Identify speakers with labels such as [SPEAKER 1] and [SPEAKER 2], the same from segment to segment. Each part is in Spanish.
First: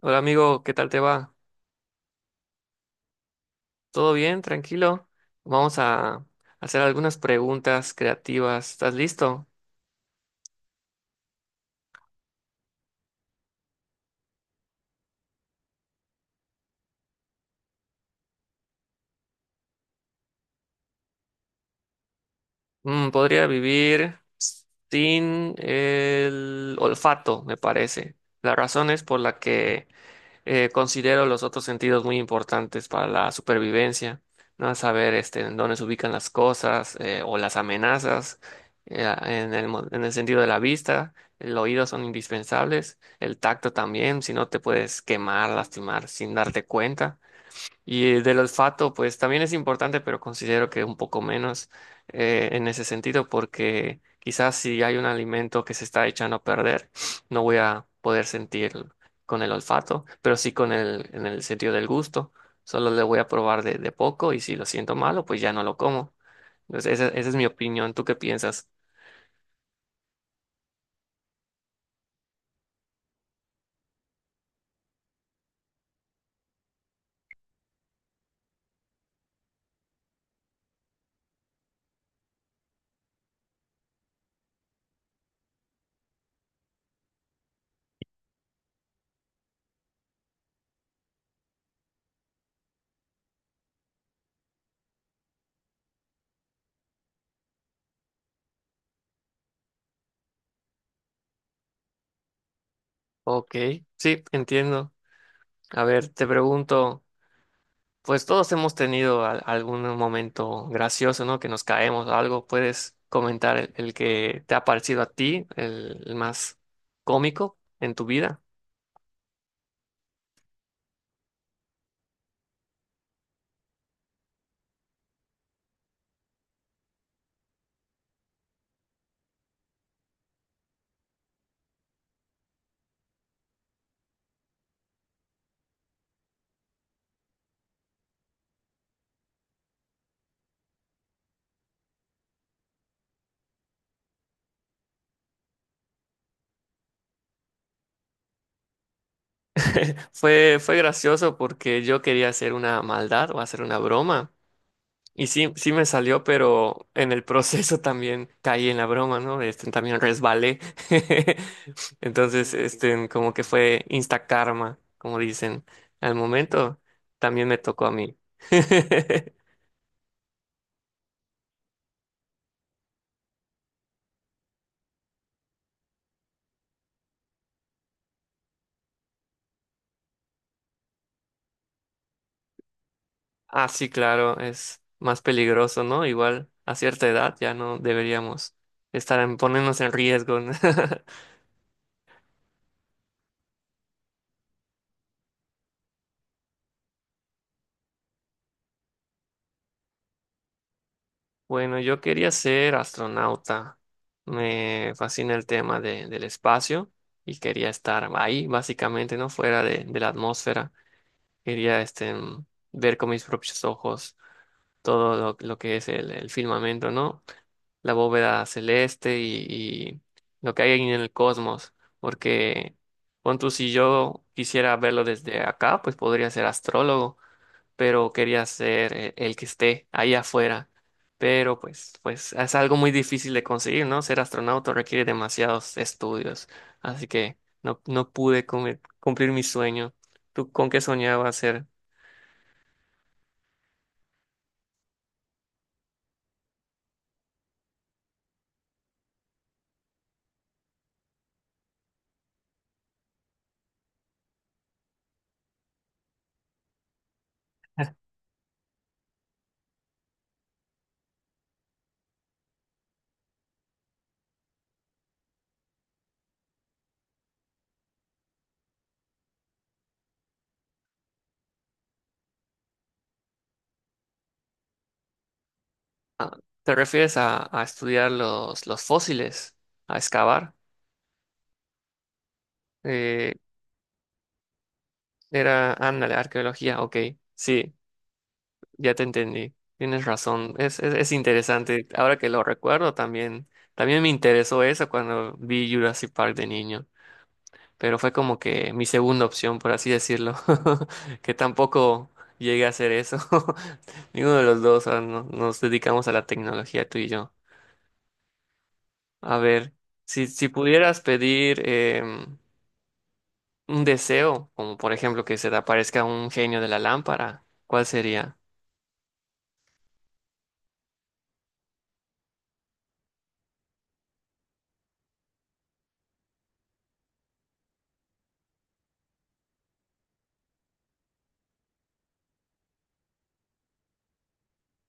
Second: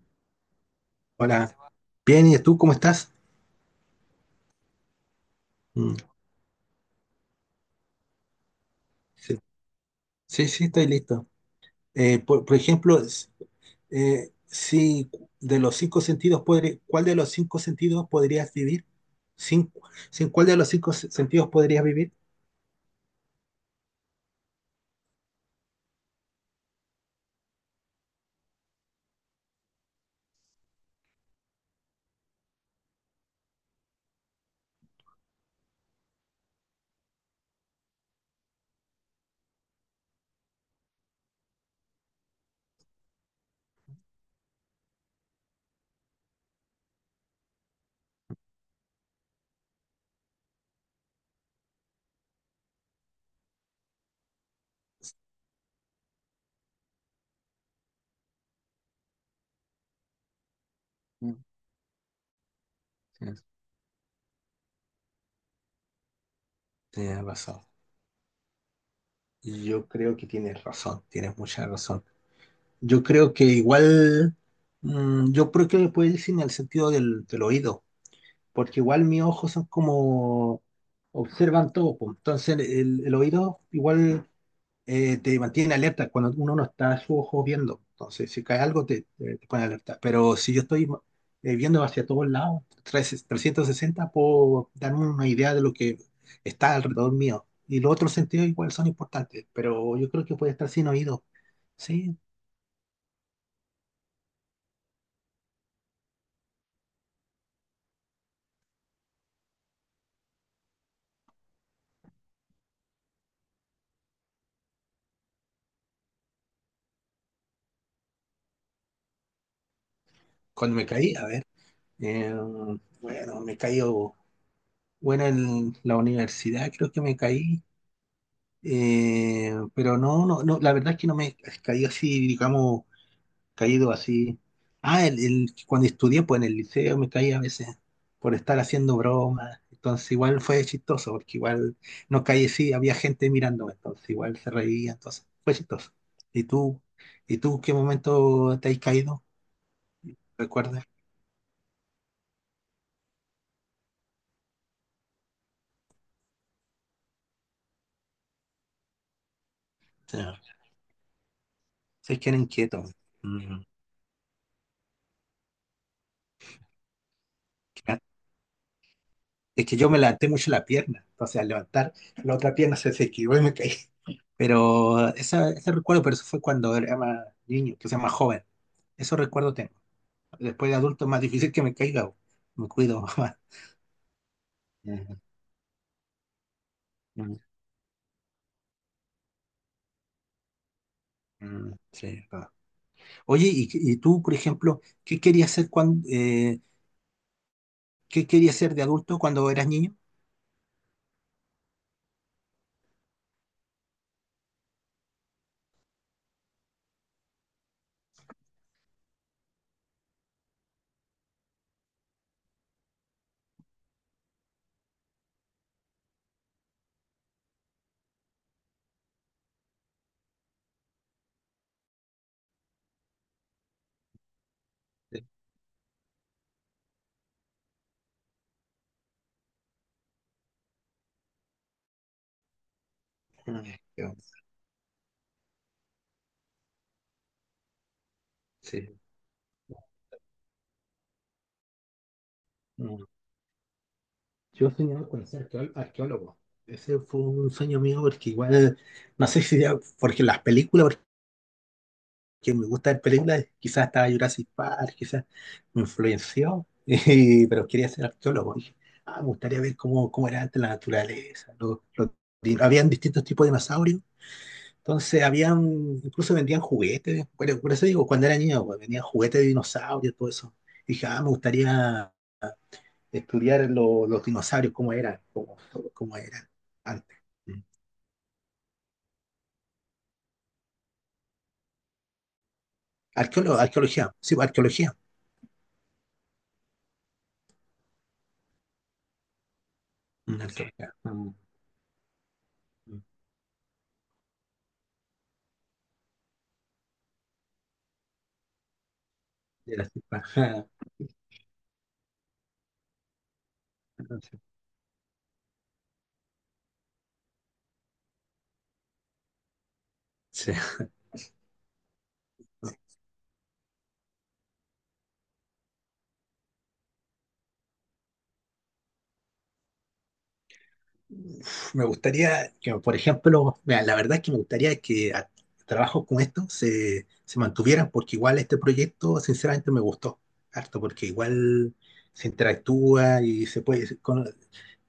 [SPEAKER 1] Hola amigo, ¿qué tal te va?
[SPEAKER 2] Hola, bien, ¿y tú cómo estás?
[SPEAKER 1] ¿Todo bien? ¿Tranquilo? Vamos
[SPEAKER 2] Mm.
[SPEAKER 1] a hacer algunas preguntas creativas. ¿Estás
[SPEAKER 2] Sí,
[SPEAKER 1] listo?
[SPEAKER 2] sí, sí, estoy listo. Por ejemplo, si de los cinco sentidos, ¿cuál de los cinco sentidos podrías vivir? ¿Sin, sin cuál de los cinco sentidos podrías vivir?
[SPEAKER 1] Podría vivir sin el olfato, me parece. La razón es por la que considero los otros sentidos muy importantes para la supervivencia, ¿no? Saber este, en dónde se ubican las cosas o las amenazas, en el sentido de la vista, el oído son indispensables, el tacto también, si no te puedes quemar, lastimar sin darte cuenta. Y del olfato, pues también es importante, pero considero que un poco menos en ese sentido, porque quizás si hay un alimento que se está echando a perder, no voy a poder sentir con el olfato, pero sí con en
[SPEAKER 2] Mm.
[SPEAKER 1] el sentido del gusto. Solo le voy a
[SPEAKER 2] Tienes,
[SPEAKER 1] probar de poco y si lo siento malo, pues ya no lo como. Entonces,
[SPEAKER 2] tienes
[SPEAKER 1] esa es mi
[SPEAKER 2] razón.
[SPEAKER 1] opinión. ¿Tú qué piensas?
[SPEAKER 2] Yo creo que tienes razón, tienes mucha razón. Yo creo que igual, yo creo que le puedes decir en el sentido del oído, porque igual mis ojos son como observan todo, pues. Entonces el oído igual te mantiene alerta cuando uno no está su ojo viendo. Entonces si cae algo te pone alerta. Pero si yo estoy viendo hacia todos lados, 360, puedo darme una idea de lo que está alrededor mío. Y los otros sentidos igual son importantes, pero yo creo que puede estar sin oído. Sí,
[SPEAKER 1] Ok, sí, entiendo. A ver, te pregunto. Pues todos hemos tenido algún momento gracioso, ¿no? Que nos caemos o algo. ¿Puedes comentar el que te ha parecido a ti, el más cómico en tu vida?
[SPEAKER 2] cuando me caí, a ver, eh, bueno, me caí, bueno, en la universidad creo que me caí. Pero no, no, no, la verdad es que no me caí así, digamos, caído así. Ah, cuando estudié, pues en el liceo me caí a veces por estar haciendo bromas. Entonces igual fue chistoso, porque igual no caí así, había gente mirándome, entonces igual se reía, entonces fue chistoso. ¿Y tú, y tú qué momento te has caído?
[SPEAKER 1] Fue
[SPEAKER 2] ¿Recuerdas?
[SPEAKER 1] gracioso porque yo quería hacer una maldad o hacer una broma. Y sí me salió, pero en el proceso también caí en la broma, ¿no? Este, también
[SPEAKER 2] Sí,
[SPEAKER 1] resbalé.
[SPEAKER 2] sí, que era
[SPEAKER 1] Entonces,
[SPEAKER 2] inquieto.
[SPEAKER 1] este, como que
[SPEAKER 2] Mm.
[SPEAKER 1] fue insta karma, como dicen. Al momento también me tocó a mí.
[SPEAKER 2] Es que yo me levanté mucho la pierna, entonces al levantar la otra pierna se esquivó y me caí. Pero ese recuerdo, pero eso fue cuando era más niño, que sea más joven. Eso recuerdo tengo. Después de adulto es más difícil que me caiga, bo. Me cuido más.
[SPEAKER 1] Ah, sí, claro, es
[SPEAKER 2] Ujú,
[SPEAKER 1] más peligroso, ¿no? Igual a cierta edad
[SPEAKER 2] ujú.
[SPEAKER 1] ya no deberíamos estar en ponernos en riesgo. ¿No?
[SPEAKER 2] Mm, sí, va. Oye, y tú, por ejemplo, qué querías ser de adulto cuando eras niño?
[SPEAKER 1] Bueno, yo quería ser astronauta. Me fascina el tema del espacio y quería estar ahí, básicamente, ¿no? Fuera de la atmósfera. Quería este, ver con mis propios ojos todo lo que es el firmamento, ¿no? La bóveda celeste y lo que hay ahí en el cosmos, porque pon tú, si yo quisiera verlo desde acá, pues podría ser astrólogo, pero quería ser el que esté ahí afuera. Pero pues es algo muy difícil de
[SPEAKER 2] Mm,
[SPEAKER 1] conseguir, ¿no?
[SPEAKER 2] yo,
[SPEAKER 1] Ser astronauta requiere demasiados estudios, así que no pude
[SPEAKER 2] sí.
[SPEAKER 1] cumplir mi sueño. ¿Tú con qué soñabas ser?
[SPEAKER 2] Mm. Yo soñaba con ser arqueólogo. Ese fue un sueño mío porque igual, no sé si era porque las películas, que me gusta ver películas, quizás estaba Jurassic Park, quizás me influenció, pero quería ser arqueólogo. Dije, ah, me gustaría ver cómo era antes la naturaleza. Habían distintos tipos de dinosaurios, entonces habían, incluso vendían juguetes. Bueno, por eso digo, cuando era niño, pues, vendían juguetes de dinosaurios, todo eso. Dije, ah, me gustaría estudiar los dinosaurios, cómo eran, cómo
[SPEAKER 1] Ah,
[SPEAKER 2] eran
[SPEAKER 1] ¿te refieres
[SPEAKER 2] antes. Mm.
[SPEAKER 1] a estudiar los fósiles, a excavar? Eh,
[SPEAKER 2] Arqueólogo, arqueología, sí, pues, arqueología.
[SPEAKER 1] Era, ándale, arqueología, ok, sí, ya te entendí, tienes
[SPEAKER 2] Mm.
[SPEAKER 1] razón,
[SPEAKER 2] Arqueología.
[SPEAKER 1] es
[SPEAKER 2] Mm,
[SPEAKER 1] interesante, ahora que lo recuerdo
[SPEAKER 2] mm.
[SPEAKER 1] también, también me interesó eso cuando vi Jurassic Park de niño, pero fue como que mi segunda opción, por así
[SPEAKER 2] Jurassic
[SPEAKER 1] decirlo,
[SPEAKER 2] Park.
[SPEAKER 1] que tampoco llegué a hacer eso, ninguno de los dos ah, nos dedicamos a la tecnología, tú y yo. A ver, si
[SPEAKER 2] Sí.
[SPEAKER 1] pudieras pedir un deseo, como por ejemplo que se te aparezca un genio de la lámpara, ¿cuál sería?
[SPEAKER 2] Me gustaría que, por ejemplo, mira, la verdad es que me gustaría que trabajos como estos se mantuvieran, porque igual este proyecto, sinceramente, me gustó harto, porque igual se interactúa y se puede,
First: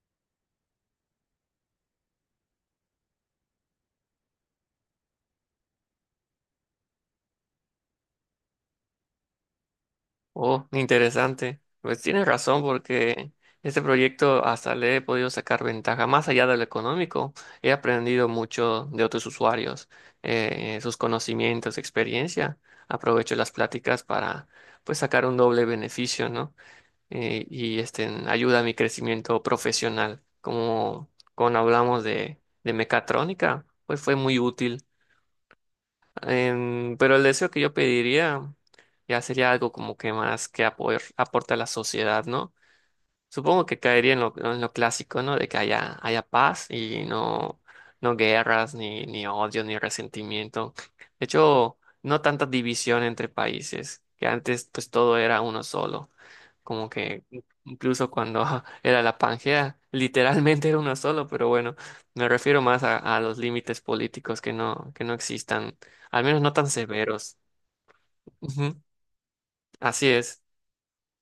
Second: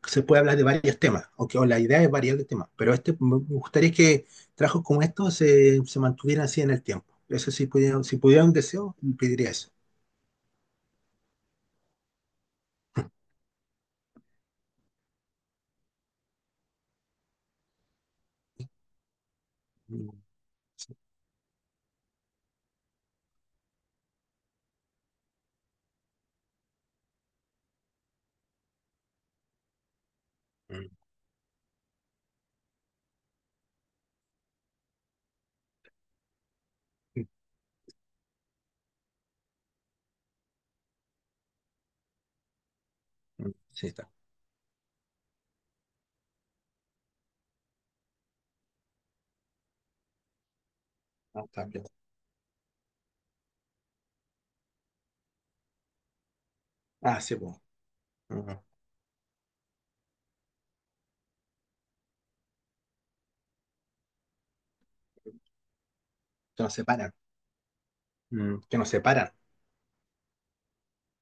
[SPEAKER 2] se puede hablar de varios temas, aunque o la idea es variar de temas, pero este, me gustaría que trabajos como estos se mantuvieran así en el tiempo. Eso sí, pudiera, si pudiera un deseo, pediría eso.
[SPEAKER 1] Oh, interesante. Pues tienes razón porque este proyecto hasta le he podido sacar ventaja más allá de lo económico. He aprendido mucho de otros usuarios,
[SPEAKER 2] Mm,
[SPEAKER 1] sus conocimientos, experiencia. Aprovecho las pláticas para pues sacar un doble beneficio, ¿no? Y este ayuda a mi crecimiento profesional.
[SPEAKER 2] mm,
[SPEAKER 1] Como cuando hablamos de mecatrónica, pues fue muy útil. Em, pero el
[SPEAKER 2] mm,
[SPEAKER 1] deseo que yo pediría ya sería algo como que más que apoyar, aporta a la sociedad, ¿no?
[SPEAKER 2] mm,
[SPEAKER 1] Supongo que
[SPEAKER 2] sí, está.
[SPEAKER 1] caería en en lo clásico, ¿no? De que haya paz y no guerras, ni odio, ni resentimiento. De
[SPEAKER 2] Ah, está
[SPEAKER 1] hecho,
[SPEAKER 2] bien.
[SPEAKER 1] no tanta división entre países, que antes pues todo era uno solo como
[SPEAKER 2] Ah,
[SPEAKER 1] que
[SPEAKER 2] sí, pues.
[SPEAKER 1] incluso cuando
[SPEAKER 2] Mm.
[SPEAKER 1] era la Pangea, literalmente era uno solo, pero bueno, me refiero más a los límites políticos que que no existan, al menos no
[SPEAKER 2] Que
[SPEAKER 1] tan
[SPEAKER 2] nos separan.
[SPEAKER 1] severos.
[SPEAKER 2] Mm. Que
[SPEAKER 1] Ujú,
[SPEAKER 2] nos separan.
[SPEAKER 1] así es,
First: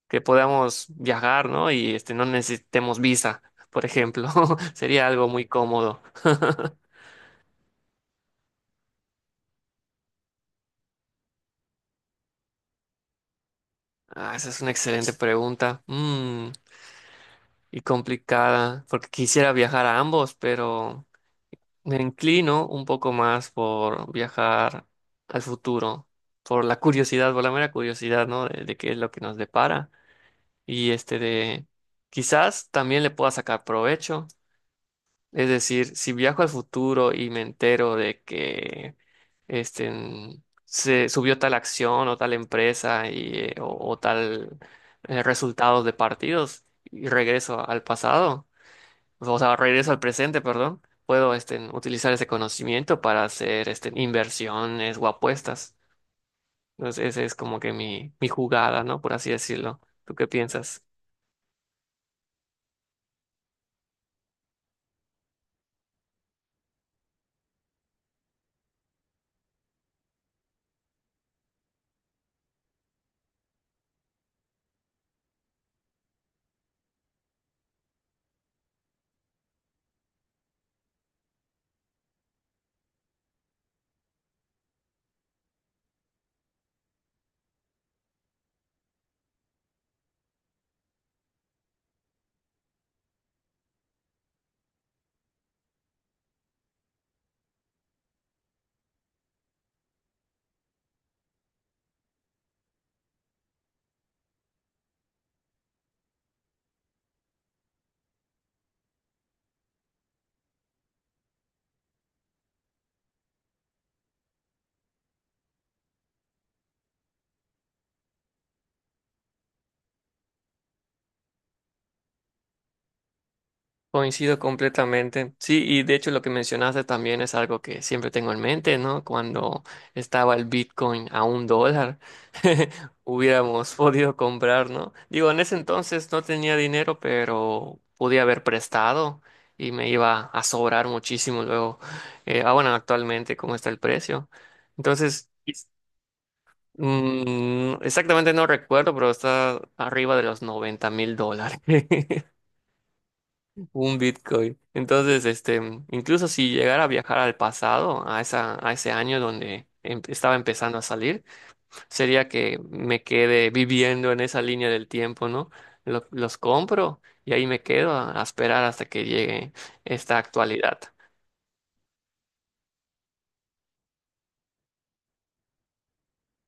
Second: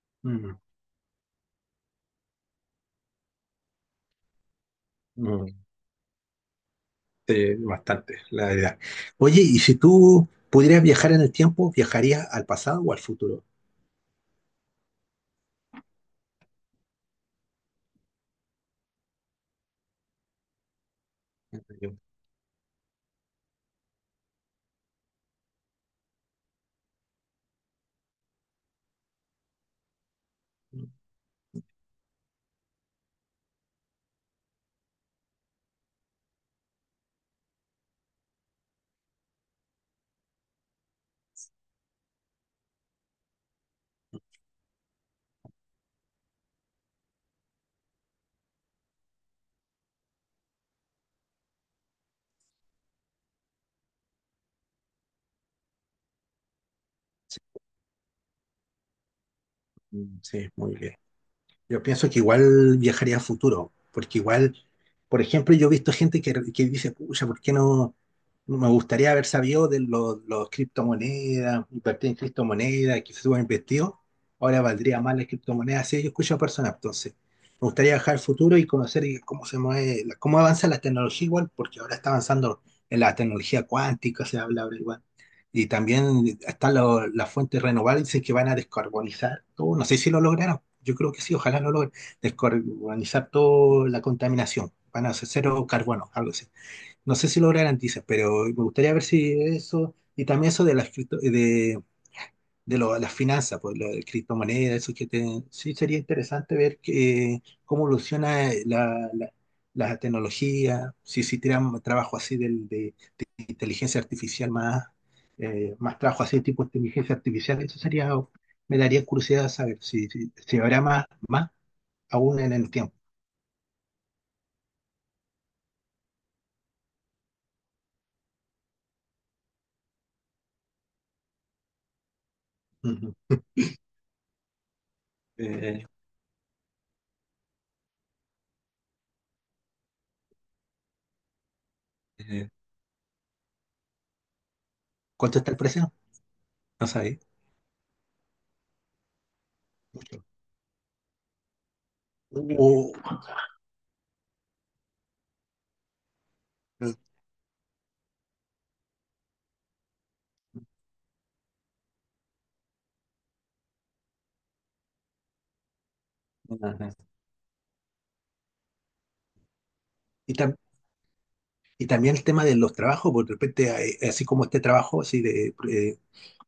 [SPEAKER 1] que
[SPEAKER 2] Mm,
[SPEAKER 1] podamos viajar, ¿no? Y este, no necesitemos visa, por ejemplo, sería algo
[SPEAKER 2] mm,
[SPEAKER 1] muy cómodo.
[SPEAKER 2] sí, bastante, la verdad. Oye, y si tú pudieras viajar en el tiempo, ¿viajarías al pasado o al futuro?
[SPEAKER 1] Ah, esa es una excelente pregunta. Mm, y complicada, porque quisiera viajar a ambos, pero... Me inclino un poco más por viajar al futuro, por la curiosidad, por la mera curiosidad, ¿no? De qué es lo que nos depara. Y este de, quizás también le pueda sacar provecho. Es decir, si viajo al futuro y me entero de que este, mm, se subió tal acción o tal empresa y, o tal resultados de partidos y regreso al pasado pues, o sea, regreso al presente, perdón, puedo este, utilizar ese conocimiento para hacer este, inversiones o apuestas. Entonces, esa es
[SPEAKER 2] Sí,
[SPEAKER 1] como que mi jugada, ¿no? Por así decirlo. ¿Tú
[SPEAKER 2] mm,
[SPEAKER 1] qué
[SPEAKER 2] sí, muy
[SPEAKER 1] piensas?
[SPEAKER 2] bien. Yo pienso que igual viajaría a futuro, porque igual, por ejemplo, yo he visto gente que dice, pucha, ¿por qué no? No me gustaría haber sabido de los criptomonedas, invertir en criptomonedas, que se hubieran investido. Ahora valdría más las criptomonedas. Sí, yo escucho a personas, entonces. Me gustaría viajar al futuro y conocer cómo se mueve, cómo avanza la tecnología igual, porque ahora está avanzando en la tecnología cuántica, se habla ahora igual. Y también están las fuentes renovables, dicen que van a descarbonizar todo. No sé si lo lograron. Yo creo que sí, ojalá lo logren. Descarbonizar toda la contaminación. Van a hacer cero carbono, algo así. No sé si lo garantizan, pero me gustaría ver si eso, y también eso de las finanzas, pues, la de criptomonedas, eso que sí sería interesante ver que, cómo evoluciona la tecnología, si tiran trabajo así de inteligencia artificial más, más trabajo así tipo inteligencia artificial, eso sería, me daría curiosidad saber si habrá más aún en el tiempo.
[SPEAKER 1] Coincido completamente. Sí, y de hecho lo que mencionaste también es algo que siempre tengo en mente, ¿no? Cuando estaba el Bitcoin a $1,
[SPEAKER 2] Ujú.
[SPEAKER 1] hubiéramos podido comprar, ¿no? Digo, en ese
[SPEAKER 2] Eh,
[SPEAKER 1] entonces no tenía dinero, pero podía haber prestado y me iba a sobrar muchísimo luego.
[SPEAKER 2] eh,
[SPEAKER 1] Ah, bueno, actualmente, ¿cómo está el precio? Entonces,
[SPEAKER 2] ¿Cuánto está el
[SPEAKER 1] es-
[SPEAKER 2] precio? No sabía.
[SPEAKER 1] mm, exactamente no recuerdo, pero está arriba de
[SPEAKER 2] Mucho.
[SPEAKER 1] los $90,000.
[SPEAKER 2] O-
[SPEAKER 1] Un Bitcoin. Entonces, este, incluso si llegara a
[SPEAKER 2] Mm.
[SPEAKER 1] viajar al pasado, a esa, a ese año donde estaba empezando a salir, sería que me quede viviendo en esa línea del tiempo, ¿no? Los
[SPEAKER 2] Ajá.
[SPEAKER 1] compro y ahí me quedo a esperar hasta que llegue esta
[SPEAKER 2] Y también
[SPEAKER 1] actualidad.
[SPEAKER 2] Y también el tema de los trabajos, porque de repente, así como este trabajo, así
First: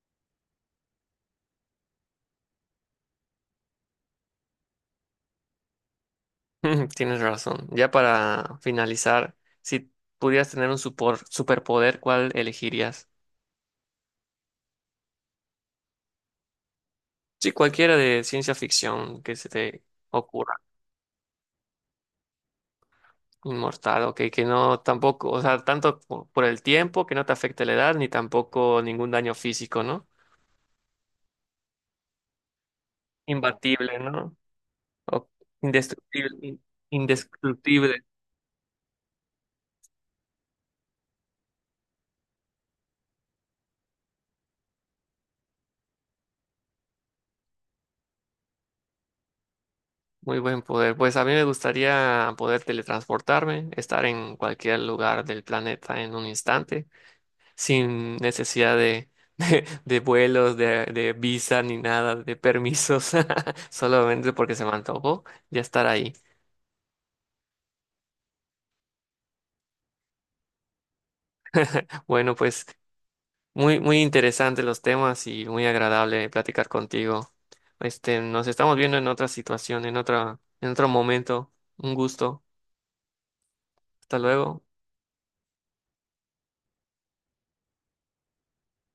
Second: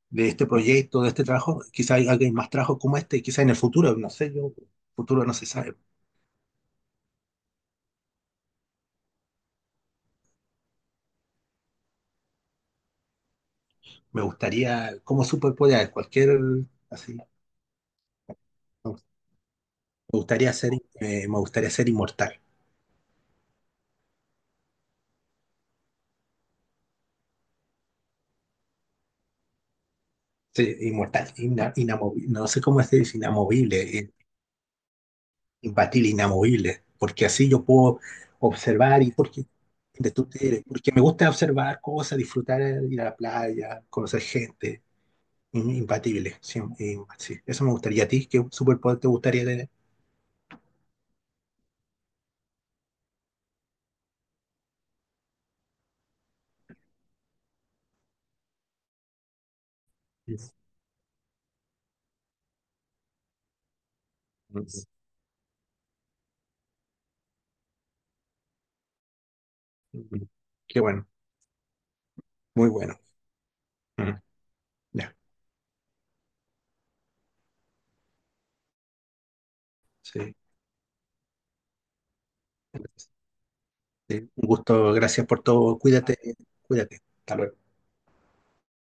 [SPEAKER 2] de este proyecto, de este trabajo, quizá hay alguien más trabajo como este, quizá en el futuro, no sé, yo, futuro no se sabe.
[SPEAKER 1] Tienes razón. Ya para finalizar, si pudieras tener un superpoder, ¿cuál elegirías?
[SPEAKER 2] Me gustaría, como superpoder, cualquier, así,
[SPEAKER 1] Sí, cualquiera de ciencia ficción que se te
[SPEAKER 2] gustaría
[SPEAKER 1] ocurra.
[SPEAKER 2] ser, me gustaría ser inmortal.
[SPEAKER 1] Inmortal, ok, que no tampoco, o sea, tanto por el tiempo, que no te afecte la edad, ni tampoco ningún daño físico, ¿no?
[SPEAKER 2] Sí, inmortal, no sé cómo se dice, inamovible,
[SPEAKER 1] Imbatible, ¿no? O
[SPEAKER 2] imbatible,
[SPEAKER 1] indestructible,
[SPEAKER 2] inamovible, porque así yo
[SPEAKER 1] indestructible,
[SPEAKER 2] puedo observar y porque, de tu- porque me gusta observar cosas, disfrutar, ir a la playa, conocer gente, Impatible, sí, sí. Eso me gustaría. ¿A ti qué superpoder te gustaría tener?
[SPEAKER 1] muy buen poder. Pues a mí me gustaría poder teletransportarme, estar en cualquier lugar del planeta en un instante, sin necesidad de, de
[SPEAKER 2] Mm.
[SPEAKER 1] vuelos, de visa, ni nada, de permisos, solamente porque se me antojó ya estar ahí.
[SPEAKER 2] Mm, qué bueno,
[SPEAKER 1] Bueno, pues...
[SPEAKER 2] muy bueno.
[SPEAKER 1] Muy
[SPEAKER 2] Mm,
[SPEAKER 1] interesantes los
[SPEAKER 2] ya,
[SPEAKER 1] temas y muy agradable platicar contigo. Este, nos estamos viendo en otra situación,
[SPEAKER 2] sí.
[SPEAKER 1] en otro momento. Un gusto. Hasta
[SPEAKER 2] Un
[SPEAKER 1] luego.
[SPEAKER 2] gusto, gracias por todo. Cuídate, cuídate. Hasta luego.